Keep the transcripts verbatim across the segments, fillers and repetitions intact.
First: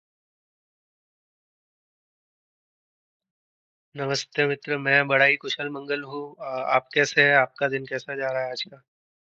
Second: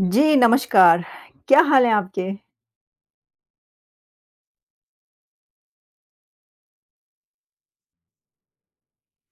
जी, नमस्कार। क्या हाल है आपके? नमस्ते मित्र, मैं बड़ा ही कुशल-मंगल हूँ। अ, आप कैसे हैं? आपका दिन कैसा जा रहा है आज का?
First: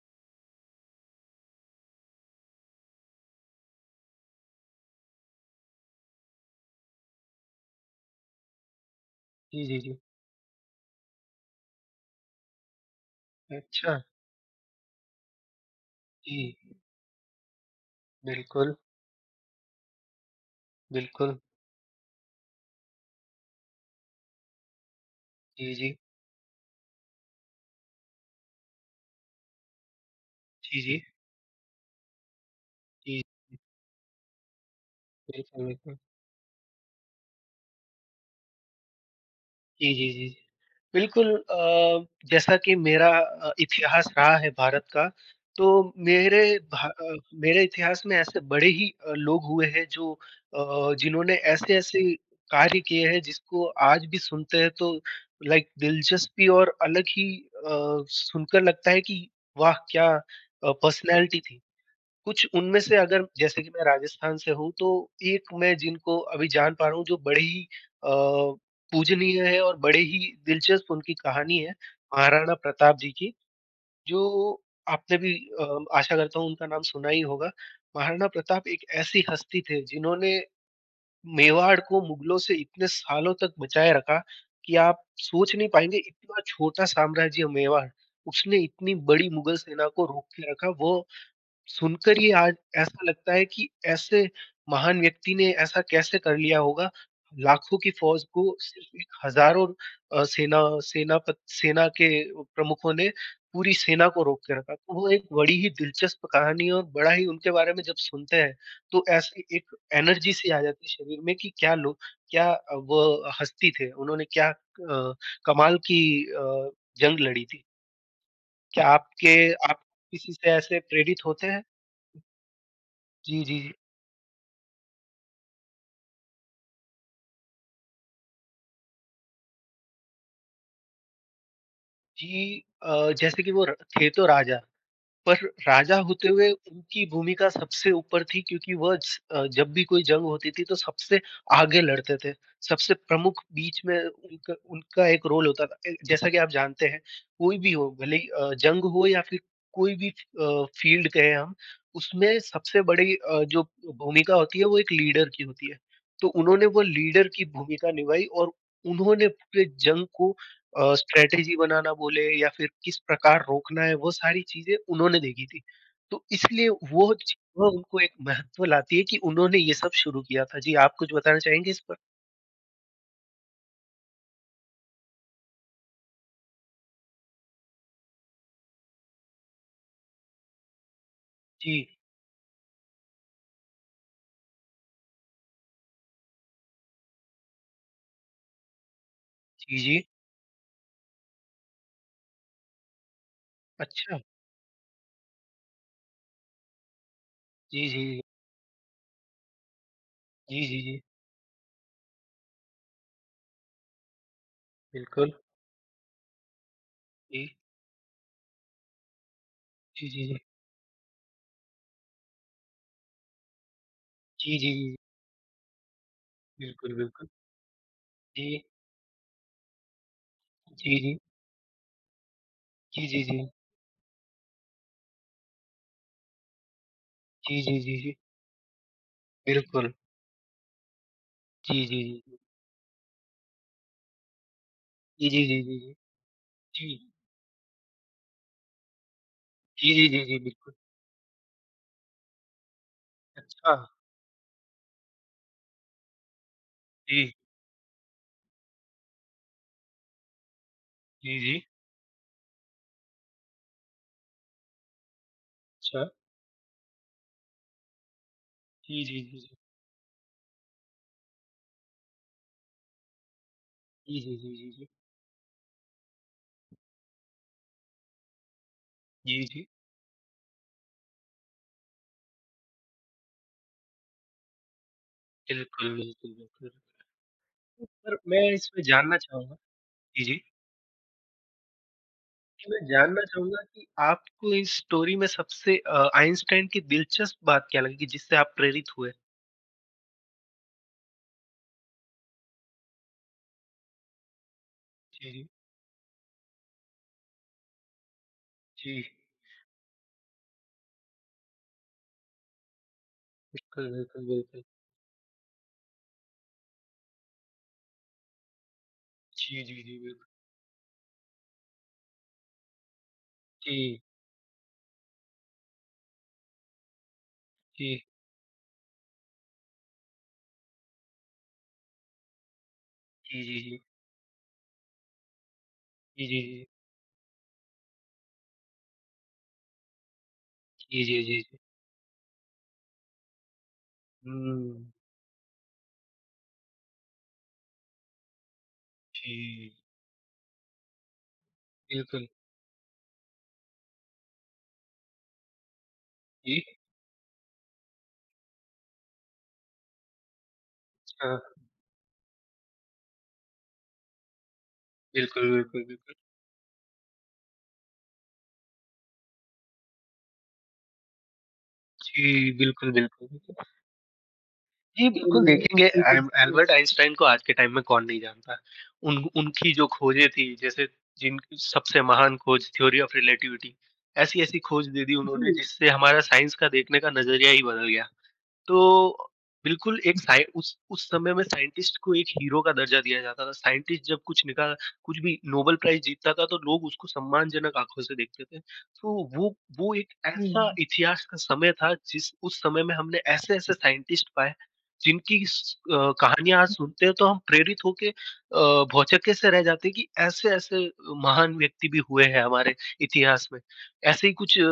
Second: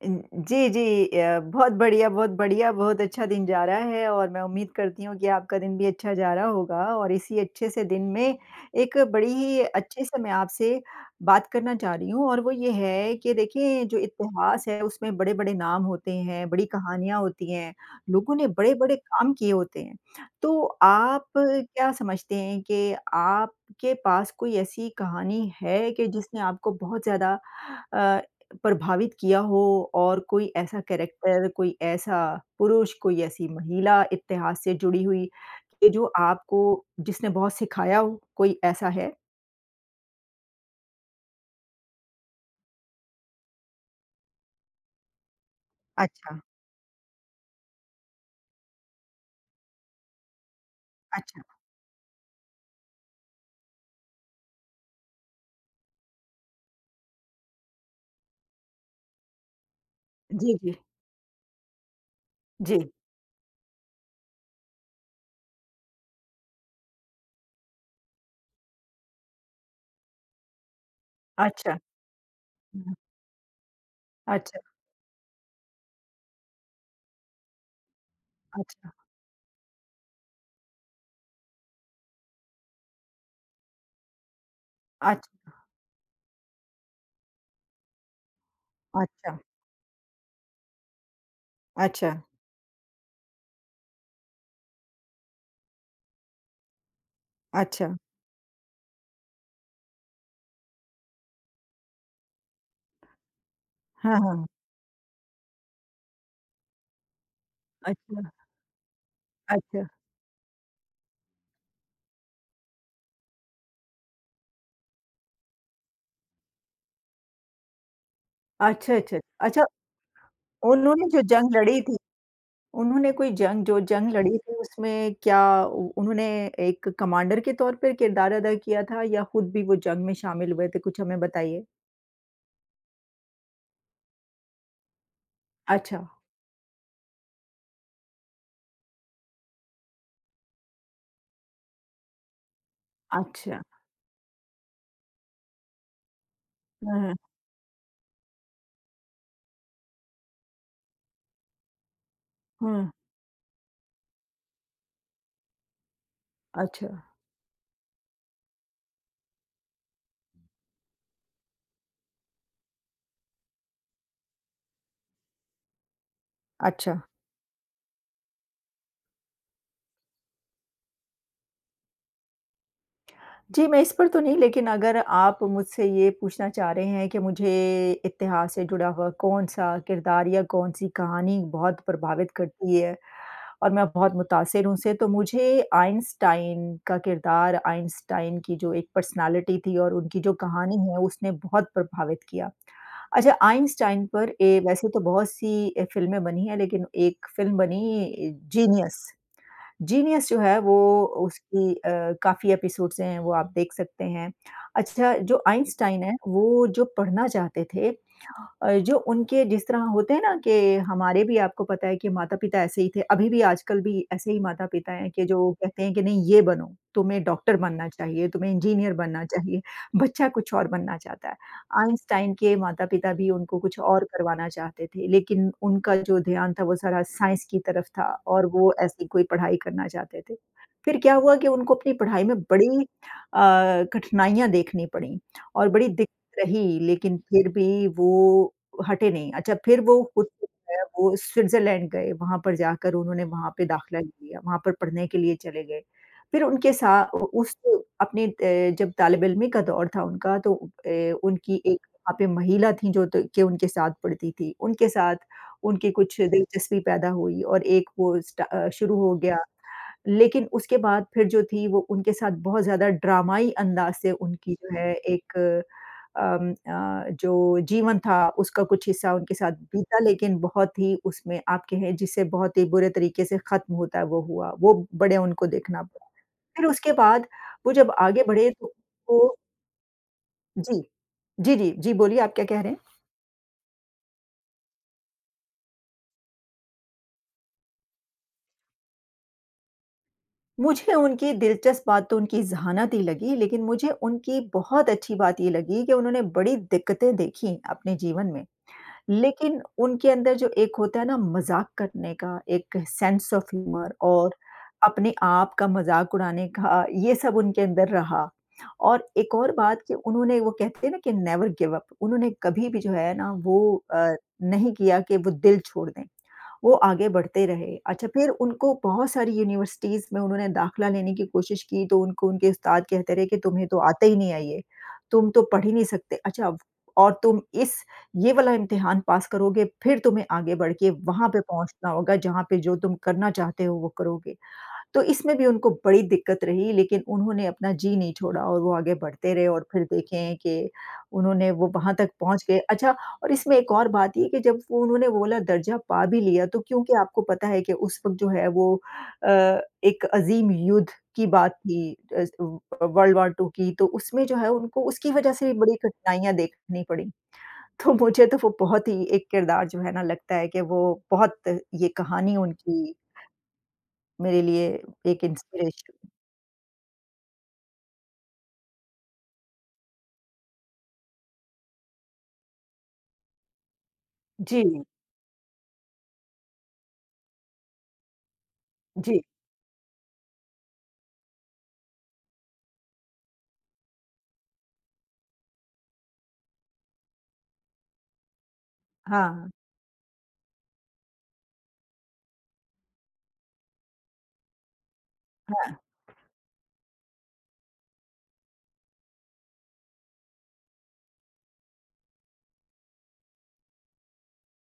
इन जी, जी। अ, बहुत बढ़िया, बहुत बढ़िया, बहुत अच्छा दिन जा रहा है और मैं उम्मीद करती हूँ कि आपका दिन भी अच्छा जा रहा होगा और इसी अच्छे से दिन में एक बड़ी ही जी, जी, जी। अच्छे से मैं आपसे बात करना चाह रही हूँ और वो ये है कि देखिए अच्छा, जो इतिहास है उसमें बड़े-बड़े नाम होते हैं, जी, बड़ी कहानियाँ होती हैं, लोगों ने बिल्कुल, बड़े-बड़े काम किए होते हैं। तो आप बिल्कुल। क्या समझते हैं कि आपके पास कोई ऐसी कहानी जी, है जी। कि जिसने आपको बहुत ज़्यादा अ, प्रभावित किया हो और कोई ऐसा जी, जी। कैरेक्टर, कोई ऐसा पुरुष, कोई जी, ऐसी महिला इतिहास से जुड़ी हुई बिल्कुल, कि बिल्कुल। जो आपको जिसने बहुत सिखाया हो, कोई ऐसा है? जी, जी, जी। बिल्कुल अ, जैसा कि मेरा अ, इतिहास रहा है भारत का, तो अच्छा, मेरे भा अ, मेरे इतिहास में ऐसे बड़े ही अ, लोग हुए हैं जो अ, जिन्होंने अच्छा। ऐसे-ऐसे कार्य किए हैं जिसको आज भी सुनते हैं तो लाइक दिलचस्पी और अलग ही अ, सुनकर लगता है कि वाह! क्या जी, अ, जी। पर्सनैलिटी थी। कुछ उनमें जी। से अगर जैसे कि मैं राजस्थान से हूँ, तो एक मैं जिनको अभी जान पा रहा हूँ जो बड़े ही अ, पूजनीय है और बड़े ही दिलचस्प उनकी कहानी है, अच्छा। महाराणा हुँ। प्रताप जी की, अच्छा, जो आपने भी अ, आशा करता हूँ उनका नाम सुना ही होगा। महाराणा प्रताप एक अच्छा, ऐसी हस्ती थे जिन्होंने मेवाड़ को मुगलों से इतने सालों तक बचाए रखा कि आप अच्छ सोच नहीं पाएँगे इतना छोटा साम्राज्य मेवाड़, उसने इतनी बड़ी अच्छा, मुगल सेना को रोक के रखा। वो अच्छा, सुनकर ही आज ऐसा लगता है कि ऐसे महान व्यक्ति ने ऐसा कैसे कर लिया होगा? लाखों अच्छा। की फ़ौज को सिर्फ़ एक हज़ारों अ, सेना सेनापत सेना के प्रमुखों ने पूरी सेना हाँ, को रोक हाँ। के रखा। तो वो एक बड़ी ही दिलचस्प कहानी है और बड़ा ही उनके बारे में जब अच्छा, सुनते हैं, तो ऐसी एक अच्छा, एनर्जी सी आ जाती है शरीर में कि क्या लोग क्या अ, वो हस्ती थे, उन्होंने क्या अ, कमाल की अ, जंग लड़ी थी। क्या अच्छा, अच्छा, आपके अच्छा। आप किसी से ऐसे उन्होंने जो प्रेरित होते जंग हैं? लड़ी थी उन्होंने कोई जी, जी। जंग जो जंग लड़ी थी उसमें क्या उ उन्होंने एक कमांडर के तौर पर किरदार अदा किया था या खुद भी वो जंग में शामिल हुए थे? कुछ हमें बताइए। जी अ, जैसे कि वो र थे तो राजा, पर राजा अच्छा, होते हुए उनकी भूमिका सबसे ऊपर थी क्योंकि वह स अ, जब भी कोई जंग होती थी तो सबसे आगे लड़ते थे, सबसे प्रमुख अच्छा। बीच में उनका उनका एक रोल होता था। ए, जैसा कि आप जानते हैं, हाँ, कोई भी हो भले ही अ, जंग हो या फिर कोई भी अ, फील्ड कहें हम, उसमें सबसे हाँ। बड़ी अ, जो भूमिका होती है वो एक लीडर की होती है। तो उन्होंने वो अच्छा, लीडर की भूमिका निभाई और उन्होंने पूरे जंग को अ, स्ट्रैटेजी बनाना बोले या फिर किस प्रकार रोकना है वो सारी चीज़ें उन्होंने देखी थी। तो इसलिए अच्छा। वो च वो उनको एक महत्व लाती है कि उन्होंने ये सब शुरू किया था। जी, आप कुछ बताना चाहेंगे इस पर? जी, मैं इस पर तो नहीं लेकिन अगर आप मुझसे ये पूछना चाह रहे हैं कि मुझे इतिहास से जुड़ा हुआ कौन-सा किरदार या कौन-सी कहानी जी। बहुत प्रभावित करती है? और मैं बहुत मुतासिर हूँ उससे, तो मुझे आइंस्टाइन का किरदार, आइंस्टाइन की जो एक पर्सनैलिटी थी जी, और जी। उनकी जो कहानी है, उसने बहुत प्रभावित किया। अच्छा आइंस्टाइन अच्छा। पर ए वैसे तो बहुत-सी ए, फ़िल्में बनी हैं, लेकिन एक फ़िल्म जी, जी। बनी जीनियस। जीनियस जो है जी, वो जी, जी। उसकी अ, काफ़ी एपिसोड्स हैं, वो आप देख सकते हैं। अच्छा बिल्कुल। जो आइंस्टाइन हैं, वो जो पढ़ना जी। चाहते थे अ, जो उनके जिस तरह जी, होते हैं जी, जी। ना कि हमारे भी आपको पता है कि माता-पिता ऐसे ही थे, अभी भी आजकल भी ऐसे ही जी, जी, माता-पिता जी। हैं कि जो कहते हैं कि नहीं ये बनो, बिल्कुल, तुम्हें बिल्कुल। डॉक्टर बनना चाहिए, तुम्हें जी। इंजीनियर बनना चाहिए, बच्चा कुछ और बनना जी, जी। चाहता है। आइंस्टाइन के जी, माता-पिता जी, भी जी। उनको कुछ और करवाना चाहते थे, लेकिन उनका जो ध्यान था वो सारा साइंस की जी, जी, तरफ जी, था जी। और वो ऐसी कोई पढ़ाई करना बिल्कुल। चाहते थे। फिर क्या हुआ कि जी, उनको अपनी जी, जी, पढ़ाई जी। में बड़ी अ, कठिनाइयाँ देखनी पड़ीं जी, जी, जी, और जी, बड़ी जी। दिक्कत रही, जी। लेकिन फिर भी वो हटे नहीं। अच्छा फिर जी, वो जी, जी, खुद जी। से जो बिल्कुल। है, वो स्विट्ज़रलैंड गए, वहाँ पर जाकर उन्होंने वहाँ पे अच्छा। दाखिला लिया, वहाँ पर पढ़ने के लिए चले गए। फिर उनके सा उ जी। उस अपने अ, जब तालिब-इल्मी का दौर था उनका तो अ, जी, जी। उनकी एक वहाँ पे महिला थी जो त के उनके साथ पढ़ती थी। उनके साथ उनकी अच्छा। कुछ दिलचस्पी पैदा हुई और एक वो स्टा अ, शुरू जी, हो जी, गया। जी, जी। लेकिन उसके बाद फिर जो थी वो उनके साथ बहुत ज़्यादा ड्रामाई अंदाज़ से जी, जी, जी, उनकी जी, जो जी। है एक अम अ, जो जीवन था उसका कुछ हिस्सा उनके जी, साथ जी। बीता लेकिन बहुत ही उसमें आप कहें जिसे बहुत ही बुरे तरीके से ख़त्म होता है वो हुआ। वो बड़े उनको देखना बिल्कुल, प बिल्कुल, फिर बिल्कुल। उसके बाद वो जब पर आगे मैं बढ़े तो इसमें जानना वो चाहूँगा जी, जी। जी। जी, जी, जी, बोलिए आप क्या कह कि रहे मैं हैं? जानना चाहूँगा कि आपको इस स्टोरी में सबसे अ, आइंस्टाइन की दिलचस्प बात क्या लगी कि जिससे आप प्रेरित हुए? मुझे उनकी दिलचस्प बात तो उनकी ज़हानत ही लगी लेकिन मुझे उनकी बहुत अच्छी जी, बात जी। ये लगी कि उन्होंने बड़ी दिक्कतें देखी अपने जीवन में। जी, लेकिन उनके अंदर जो एक होता है ना मज़ाक करने का, एक सेंस ऑफ बिल्कुल, ह्यूमर बिल्कुल, और बिल्कुल। अपने आप का मज़ाक उड़ाने का, ये सब उनके अंदर रहा। और एक और जी, बात जी, कि जी, बिल्कुल। उन्होंने वो कहते हैं ना कि नेवर गिव अप, उन्होंने कभी भी जो है ना वो जी, अ, नहीं किया कि वो दिल छोड़ दें। वो आगे बढ़ते रहे। जी। अच्छा फिर उनको बहुत सारी यूनिवर्सिटीज़ में उन्होंने दाखिला लेने की कोशिश की तो उनको उनके उस्ताद कहते रहे कि जी, जी, तुम्हें तो जी। आता ही नहीं है ये, तुम तो पढ़ ही नहीं सकते। जी, जी, अच्छा अब जी। और तुम इस ये वाला इम्तिहान पास करोगे फिर तुम्हें आगे बढ़ के जी, जी, वहाँ जी, पे जी। पहुँचना होगा जहाँ पे जो तुम करना चाहते हो वो करोगे। हुँ। तो इसमें भी उनको बड़ी दिक्कत रही लेकिन उन्होंने अपना जी नहीं छोड़ा और वो आगे बढ़ते रहे और जी, फिर देखें कि उन्होंने वो वहाँ तक बिल्कुल। पहुँच गए। अच्छा और इसमें एक और बात ये है कि जब वो उन्होंने वो वाला दर्जा पा भी लिया जी। तो क्योंकि आपको पता है कि उस वक़्त जो है वो अ, एक अज़ीम युद्ध की हाँ, बात थी अ, वर्ल्ड वॉर टू की तो उसमें जो है उनको उसकी वज़ह से बिल्कुल, भी बड़ी बिल्कुल, बिल्कुल। कठिनाइयाँ देखनी पड़ी। तो मुझे तो वो बहुत ही एक किरदार जो है ना लगता है कि वो बहुत ये कहानी जी, बिल्कुल, उनकी बिल्कुल। मेरे लिए जी, एक बिल्कुल देखेंगे बिल्कुल, इंस्पिरेशन एल बिल्कुल। एल्बर्ट आइंस्टाइन को आज के टाइम में कौन नहीं जानता। उन उनकी जो खोजें थी जैसे जिन सबसे महान खोज थ्योरी ऑफ रिलेटिविटी ऐसी-ऐसी जी, खोज दे दी उन्होंने जी। जिससे हमारा साइंस का देखने का नज़रिया ही बदल गया। तो जी। बिल्कुल एक साइ उस उस समय में साइंटिस्ट को एक हीरो का दर्जा दिया जाता था। साइंटिस्ट जब कुछ निकाल कुछ भी नोबेल प्राइज़ जीतता था तो लोग उसको सम्मानजनक आँखों से देखते थे। तो हाँ, वो वो एक ऐसा जी। इतिहास का समय था जिस उस समय में हमने ऐसे-ऐसे साइंटिस्ट पाए जिनकी स अ, कहानियाँ आज सुनते हैं तो हम प्रेरित होके अ, भौचक्के से रह जाते हैं कि ऐसे-ऐसे महान व्यक्ति भी हुए हैं हमारे इतिहास में। ऐसे ही कुछ अ,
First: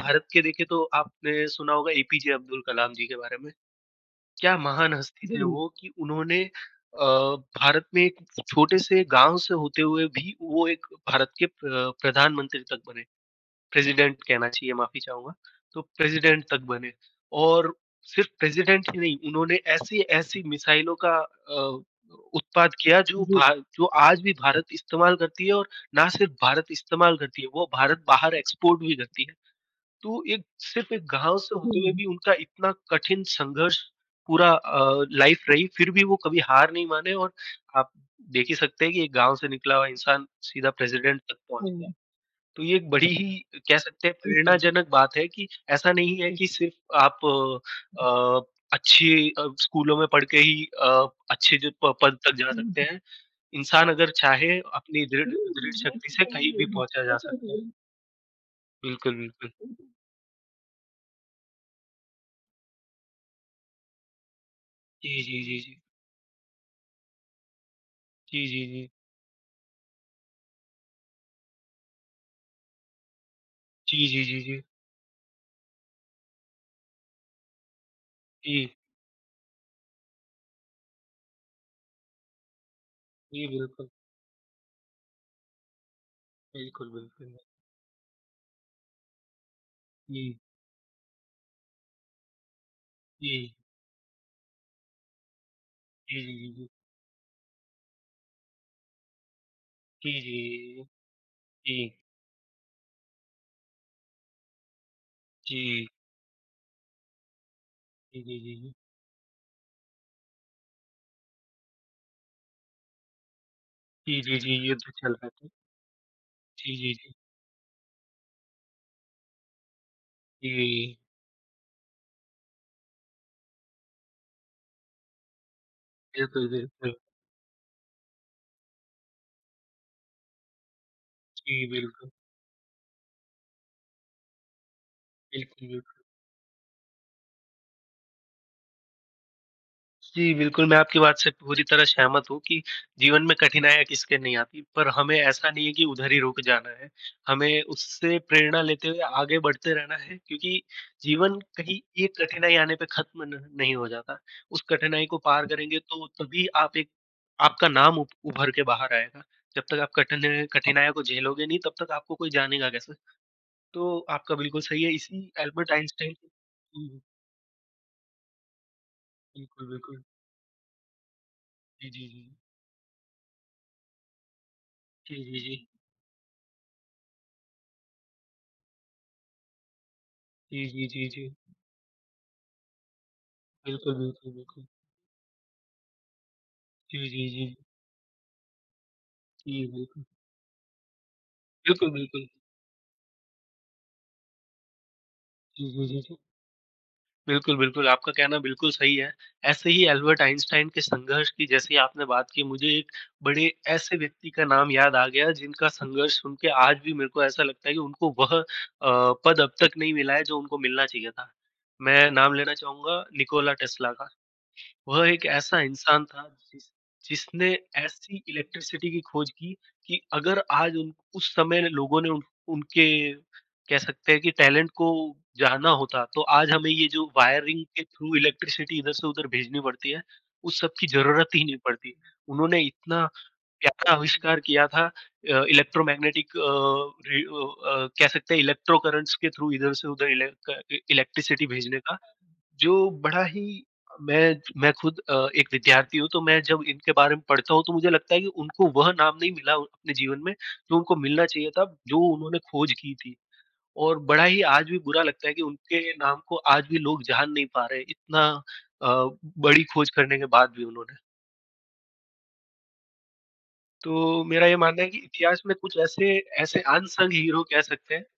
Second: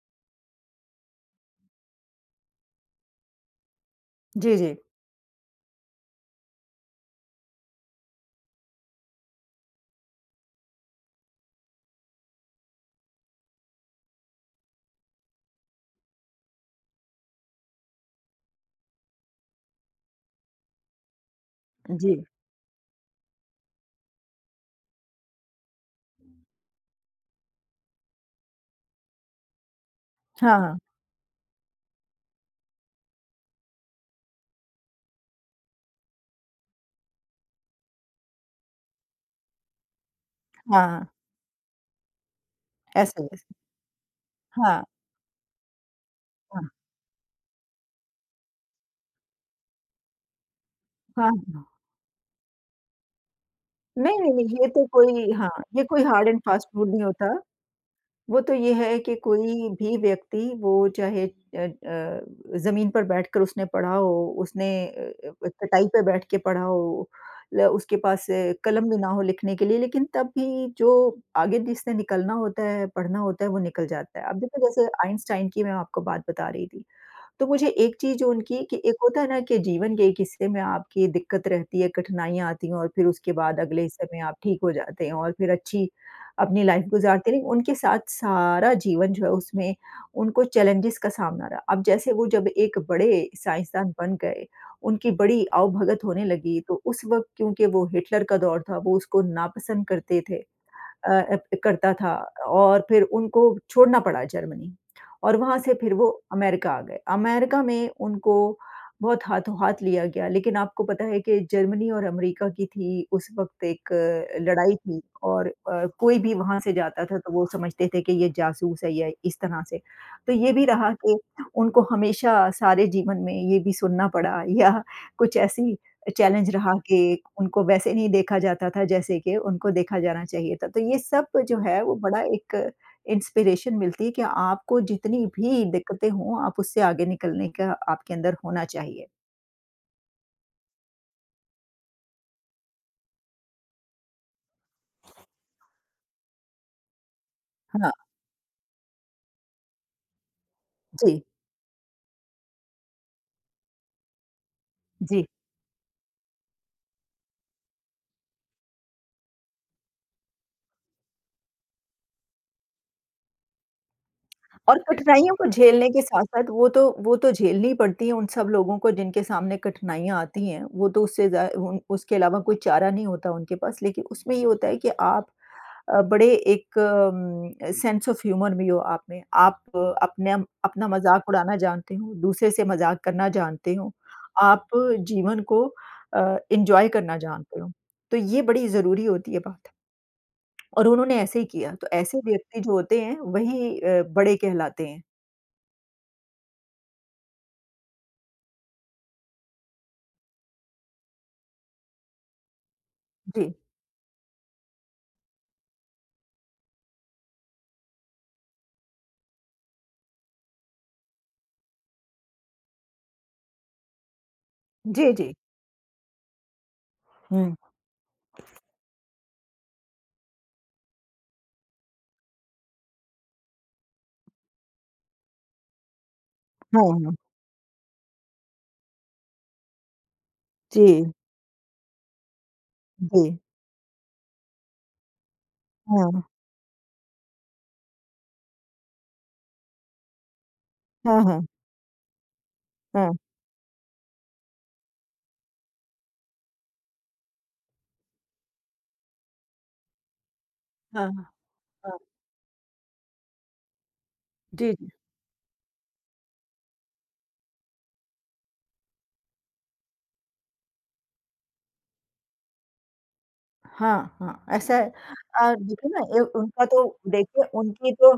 भारत के देखें तो आपने सुना होगा ए पी जे अब्दुल कलाम जी के बारे में। क्या जी, जी। महान हस्ती थे जी। वो कि उन्होंने अ, भारत में एक छोटे से गाँव से होते हुए भी वो एक भारत के प्र प्रधानमंत्री तक बने। प्रेज़िडेंट कहना चाहिए, माफ़ी चाहूँगा। तो प्रेज़िडेंट तक बने और सिर्फ़ प्रेज़िडेंट ही नहीं, उन्होंने ऐसी-ऐसी मिसाइलों का अ, जी। उत्पाद किया जो जी। भा जो आज भी भारत इस्तेमाल करती है और ना सिर्फ़ भारत इस्तेमाल करती है, वो भारत बाहर एक्सपोर्ट भी करती है। तो एक हाँ, हाँ। सिर्फ़ एक गाँव से होते हुए हुँ। भी उनका इतना कठिन संघर्ष पूरा अ, लाइफ़ रही, फिर भी वो कभी हार नहीं माने और आप देख ही सकते हैं कि एक गाँव से निकला हुआ इंसान सीधा हाँ, हाँ। प्रेज़िडेंट तक पहुँच गया। हुँ। तो ये एक बड़ी ऐसे ही ऐसे। ही कह सकते हैं जी। हाँ, प्रेरणाजनक बात है कि ऐसा नहीं है जी। कि हाँ। सिर्फ़ आप अ, अच्छी अ, स्कूलों में पढ़ के ही अ, हाँ, अच्छे हाँ। जो प पद तक जा सकते हैं। इंसान अगर नहीं, नहीं, नहीं, चाहे ये तो अपनी दृढ़ कोई हाँ, दृढ़ ये कोई शक्ति से हार्ड एंड कहीं भी फास्ट रूल नहीं पहुँचा जा होता। सकता है। वो तो ये है कि बिल्कुल, बिल्कुल। कोई भी व्यक्ति वो चाहे अ अ, ज़मीन पर बैठकर उसने पढ़ा हो, उसने अ जी, जी, अ, जी, जी। चटाई पे बैठ के पढ़ा हो, ल उसके पास जी, अ, जी, जी। कलम भी ना हो लिखने के लिए, लेकिन तब भी जो आगे जिससे निकलना होता है, पढ़ना होता है, वो निकल जी, जाता जी, है। अब जी, जी। देखो जैसे आइंस्टाइन की मैं आपको बात बता रही थी। तो मुझे एक चीज़ जो उनकी जी, कि एक होता है ना कि जीवन के एक हिस्से में आपकी दिक्कत रहती है, कठिनाइयाँ आती हैं और फिर उसके जी, बाद अगले बिल्कुल। हिस्से में आप ठीक हो जाते हैं और फिर अच्छी अपनी लाइफ़ बिल्कुल, गुज़ारते बिल्कुल। हैं। उनके साथ सारा जीवन जो है उसमें जी, उनको चैलेंजेस का सामना रहा। अब जैसे वो जब एक बड़े जी। साइंसदान बन गए, उनकी बड़ी आवभगत जी, होने जी, जी, लगी, जी। तो उस वक़्त क्योंकि वो हिटलर का दौर था, वो उसको नापसंद जी, जी, करते थे। जी, अ अ, जी। करता था और फिर उनको छोड़ना पड़ा जर्मनी और वहाँ से जी, फिर वो अमेरिका आ गए। अमेरिका में जी, उनको जी, जी। बहुत हाथों-हाथ लिया गया लेकिन आपको पता है कि जर्मनी और अमेरिका की थी उस वक़्त एक जी, जी, अ, जी, ये लड़ाई तो थी चल रहा था। और अ, कोई भी वहाँ से जी, जी, जाता जी। था तो वो समझते थे कि ये जासूस है या इस तरह से। तो ये भी रहा जी, कि उनको हमेशा सारे जीवन में ये भी सुनना पड़ा या कुछ ऐसी बिल्कुल, चैलेंज रहा बिल्कुल। कि उनको वैसे नहीं देखा जाता था जैसे कि उनको देखा जाना चाहिए था। तो ये सब जो जी, है वो बिल्कुल। बड़ा एक इंस्पिरेशन मिलती है कि आपको जितनी भी बिल्कुल, बिल्कुल। दिक्कतें हों आप उससे आगे निकलने का आपके अंदर होना चाहिए। जी, बिल्कुल, मैं आपकी बात से पूरी तरह सहमत हूँ कि जीवन में कठिनाइयाँ किसके नहीं आती, पर हमें ऐसा नहीं है कि उधर ही रुक जाना है। हमें हाँ। उससे प्रेरणा लेते हुए आगे बढ़ते रहना है क्योंकि जी, जीवन कहीं एक कठिनाई आने पे ख़त्म न नहीं हो जाता। उस कठिनाई को जी। पार करेंगे तो तभी आप एक आपका नाम उभ उभर के बाहर आएगा। जब तक आप कठिन कठिनाइयों को झेलोगे नहीं, तब तक आपको कोई जानेगा कैसे? तो आपका बिल्कुल और सही है, इसी कठिनाइयों को अल्बर्ट झेलने के आइंस्टाइन साथ-साथ वो तो हुँ, हुँ। वो तो झेलनी ही पड़ती है उन सब लोगों को जिनके सामने बिल्कुल, बिल्कुल। कठिनाइयाँ आती हैं। वो तो उससे ज़ा उन जी, जी, उसके जी। अलावा कोई चारा नहीं होता उनके पास। लेकिन उसमें ये होता है कि जी, आप जी, जी। अ, बड़े एक अम, सेंस ऑफ ह्यूमर भी हो आप में। आप अ, अपने जी, जी, अपना जी, जी। मज़ाक उड़ाना जानते हो, दूसरे से मज़ाक करना जानते हो, बिल्कुल, बिल्कुल, बिल्कुल। आप जीवन को अ, एन्जॉय जी, करना जी, जी। जानते हो। तो ये बड़ी ज़रूरी होती है जी, बात बिल्कुल। और उन्होंने ऐसे ही किया, तो बिल्कुल, ऐसे बिल्कुल। व्यक्ति जो होते हैं वही अ, बड़े कहलाते हैं। जी, जी, जी, जी। बिल्कुल, बिल्कुल, आपका कहना बिल्कुल सही है। ऐसे ही एल्बर्ट आइंस्टाइन के संघर्ष की जैसे आपने बात की, मुझे एक जी। बड़े ऐसे व्यक्ति का नाम याद आ गया जिनका संघर्ष सुन के आज भी मेरे को ऐसा लगता है कि उनको वह अ, पद अब तक नहीं मिला है जो उनको मिलना चाहिए था। मैं नाम लेना चाहूँगा निकोला टेस्ला का। वह जी, एक जी। ऐसा इंसान था जिस जिसने हुँ। ऐसी इलेक्ट्रिसिटी की खोज की कि अगर आज उन उस समय लोगों ने उन, उनके कह सकते हैं कि टैलेंट को जाना होता तो आज हमें हाँ, ये जो हाँ। वायरिंग के थ्रू इलेक्ट्रिसिटी इधर से उधर भेजनी पड़ती है उस सब की जी, जरूरत ही नहीं पड़ती। उन्होंने इतना जी। प्यारा आविष्कार किया था अ, हाँ। इलेक्ट्रोमैग्नेटिक अ, रे अ अ, कह सकते हैं इलेक्ट्रो करंट्स के थ्रू इधर से उधर इलेक क इ हाँ, हाँ। इलेक्ट्रिसिटी भेजने का, जो हाँ। बड़ा ही मैं मैं खुद अ, एक विद्यार्थी हूँ, तो मैं जब इनके बारे में पढ़ता हूँ, तो मुझे लगता है कि उनको वह नाम नहीं मिला अपने जीवन में, जो उनको हाँ, मिलना चाहिए था, जो हाँ। उन्होंने खोज की थी। और बड़ा ही आज जी। भी बुरा लगता है कि उनके नाम को आज भी लोग जान नहीं पा रहे, इतना अ, बड़ी खोज करने के बाद भी उन्होंने। हाँ, तो हाँ, मेरा ये ऐसा मानना है। है कि इतिहास में अ, कुछ देखिए ना ऐसे ए ऐसे उनका तो अनसंग हीरो देखिए कह उनकी सकते हैं। तो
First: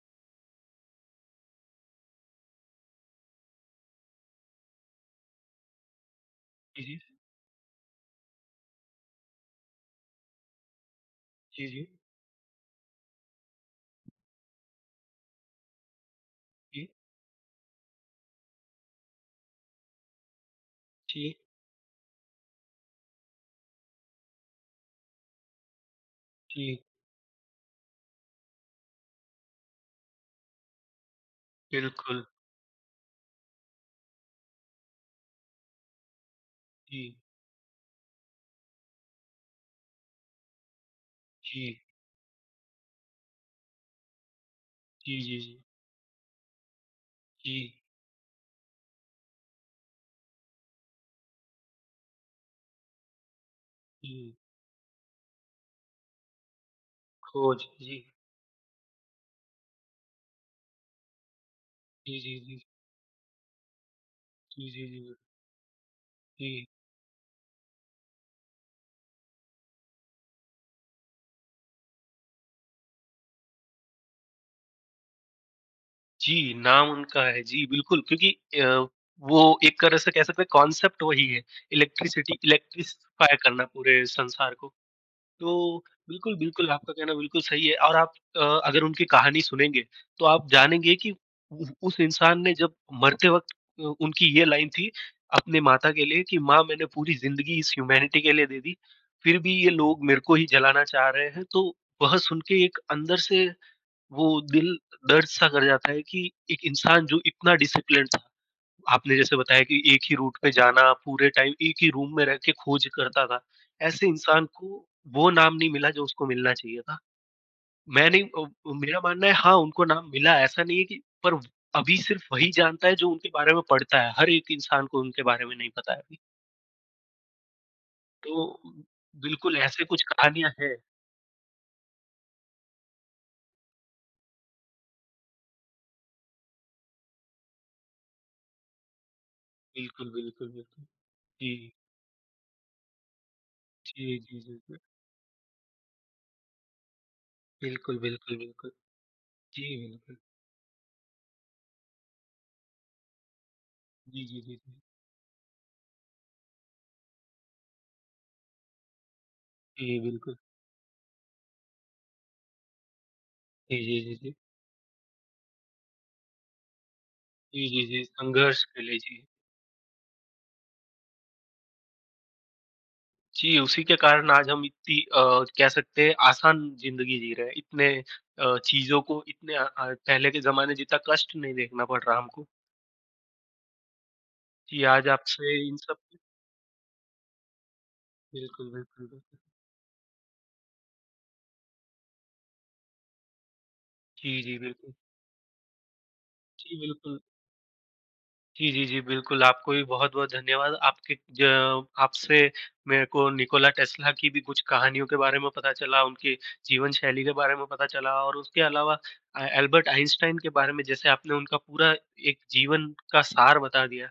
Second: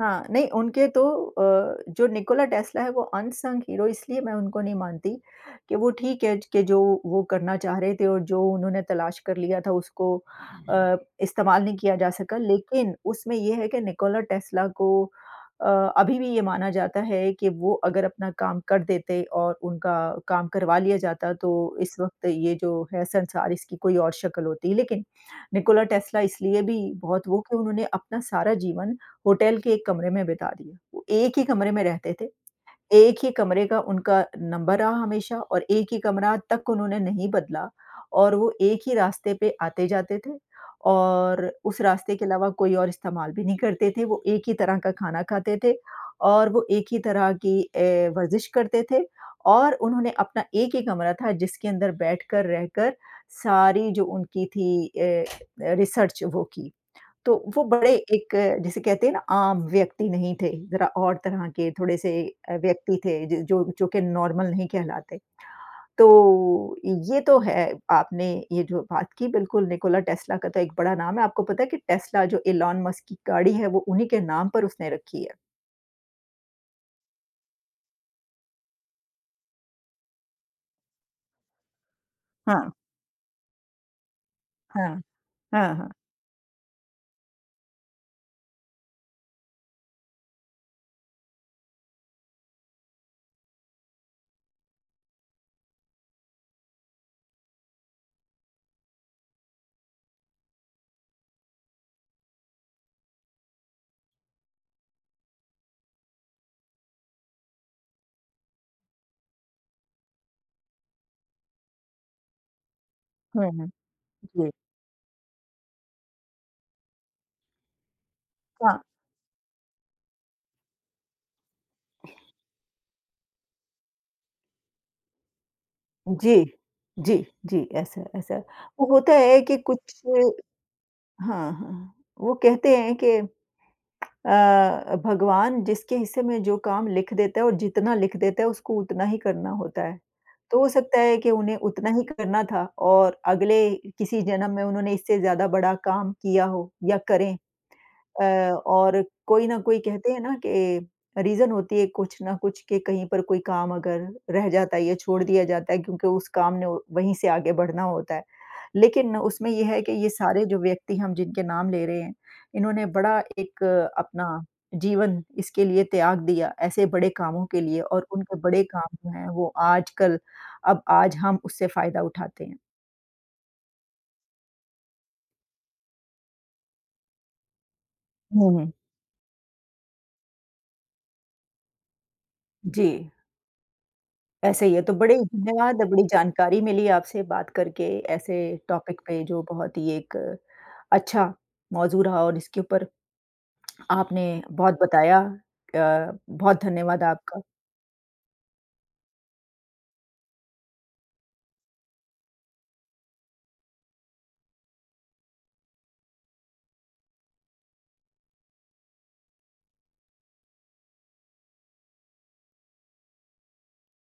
हाँ, नहीं उनके तो अ, जो निकोला टेस्ला है वो अनसंग हीरो इसलिए मैं उनको नहीं मानती कि वो ठीक है कि जो जी, जी। वो करना चाह रहे थे और जो उन्होंने तलाश कर लिया था उसको अ, इस्तेमाल जी, नहीं जी। किया जा सका। लेकिन उसमें ये है कि निकोला टेस्ला को अ, अभी भी ये माना जी, जाता है कि वो अगर अपना काम कर देते और उनका काम करवा लिया जाता जी, तो इस वक़्त ये जो है संसार इसकी कोई और शक्ल होती। लेकिन निकोला टेस्ला इसलिए जी। भी बहुत वो कि उन्होंने अपना सारा जीवन होटल के एक कमरे में बिता दिया। वो एक ही कमरे में रहते बिल्कुल। थे, एक ही कमरे का उनका नंबर रहा हमेशा और एक ही कमरा तक उन्होंने जी, नहीं बदला और वो एक ही रास्ते पे आते-जाते थे और जी। उस रास्ते के अलावा कोई और इस्तेमाल भी नहीं करते थे। वो एक ही तरह का जी, खाना जी, खाते जी। थे और वो एक ही तरह की जी, ए, वर्ज़िश करते थे और उन्होंने अपना एक ही कमरा था जिसके अंदर बैठकर रहकर सारी जो जी। उनकी थी ए, रिसर्च वो की। तो वो खोज। बड़े जी। एक अ, जिसे कहते हैं ना आम व्यक्ति नहीं थे, ज़रा और तरह के थोड़े-से जी, जी, अ, जी। व्यक्ति थे ज जो जो कि नॉर्मल नहीं जी, जी, जी। कहलाते। तो जी। ये तो है, आपने ये जो बात की बिल्कुल निकोला टेस्ला का तो एक बड़ा नाम है। आपको पता है कि टेस्ला जो इलॉन मस्क की गाड़ी है वो उन्हीं के नाम पर उसने रखी है। जी, नाम उनका है। जी, बिल्कुल क्योंकि अ, वो एक तरह से कह सकते हैं कॉन्सेप्ट वही है। इलेक्ट्रिसिटी हाँ, इलेक्ट्रिसिफ़ाई करना पूरे संसार को। हाँ, हाँ, तो हाँ। बिल्कुल, बिल्कुल, आपका कहना बिल्कुल सही है और आप अ, अगर उनकी कहानी सुनेंगे, तो आप जानेंगे कि उ उस इंसान ने जब मरते वक़्त अ, उनकी ये लाइन थी अपने माता के लिए कि माँ मैंने पूरी ज़िंदगी इस ह्यूमैनिटी के लिए दे दी, फिर भी ये लोग मेरे को ही जलाना चाह रहे हैं। तो वह सुन के एक अंदर से वो दिल दर्द-सा कर जाता है कि एक इंसान जो इतना डिसिप्लिन्ड आपने जैसे बताया कि एक ही रूट पे जाना, पूरे टाइम एक ही रूम में रह के खोज करता था। हुँ, हुँ। ऐसे इंसान जी। को वो नाम नहीं मिला जो उसको मिलना चाहिए था। मैं नहीं अ, हाँ, मेरा मानना है हाँ, उनको नाम मिला ऐसा नहीं है कि पर अभी सिर्फ़ वही जानता है जो उनके बारे में पढ़ता है। हर एक इंसान को उनके बारे में नहीं पता है अभी। जी, जी, जी, ऐसा ऐसा तो वो होता है बिल्कुल कि ऐसे कुछ कुछ कहानियाँ हैं। हाँ, हाँ, वो कहते हैं कि अ, भगवान जिसके हिस्से में जो काम लिख देता है और जितना लिख देता है उसको उतना ही करना होता है। बिल्कुल, बिल्कुल, तो हो बिल्कुल। सकता है कि जी। उन्हें उतना ही करना था और अगले जी, किसी जी, जन्म जी, में जी। उन्होंने इससे ज़्यादा बड़ा काम किया हो या करें। बिल्कुल, बिल्कुल, अ, बिल्कुल। और कोई ना जी, कोई कहते बिल्कुल। हैं ना कि रीज़न होती है कुछ ना कुछ कि कहीं पर कोई काम अगर जी, जी, रह जी, जी। जाता है या छोड़ दिया जाता है क्योंकि उस काम ने वहीं से आगे बढ़ना होता है। लेकिन उसमें ये है कि जी, ये बिल्कुल। सारे जो व्यक्ति हम जिनके नाम ले रहे हैं, इन्होंने बड़ा एक जी, जी, जी, अपना जी। जीवन इसके लिए त्याग दिया, ऐसे बड़े कामों के जी, लिए जी, जी। और उनके बड़े संघर्ष के काम लिए जो जी। हैं वो आजकल अब आज हम उससे फ़ायदा उठाते हैं। जी, उसी के कारण आज हम इतनी अ, कह सकते हैं आसान ज़िंदगी जी रहे हैं। इतने अ, हुँ, हुँ। चीज़ों को इतने अ अ, पहले के ज़माने जितना कष्ट नहीं देखना पड़ रहा हमको। जी। ऐसे ही है, जी, तो आज बड़े आपसे इन धन्यवाद, सब बड़ी जानकारी मिली आपसे बात करके ऐसे बिल्कुल, टॉपिक बिल्कुल, पे बिल्कुल। जो बहुत ही एक अच्छा मौज़ू रहा और इसके ऊपर आपने जी, जी, बहुत बिल्कुल। बताया। अ, बहुत जी, धन्यवाद बिल्कुल। आपका। जी, जी, जी, बिल्कुल, आपको भी बहुत-बहुत धन्यवाद। आपके ज आपसे मेरे को निकोला टेस्ला की भी कुछ कहानियों के बारे में पता चला, उनके जीवन शैली के बारे में पता चला और उसके अलावा अ, अल्बर्ट आइंस्टाइन के बारे में जैसे आपने उनका पूरा एक जीवन का सार बता दिया।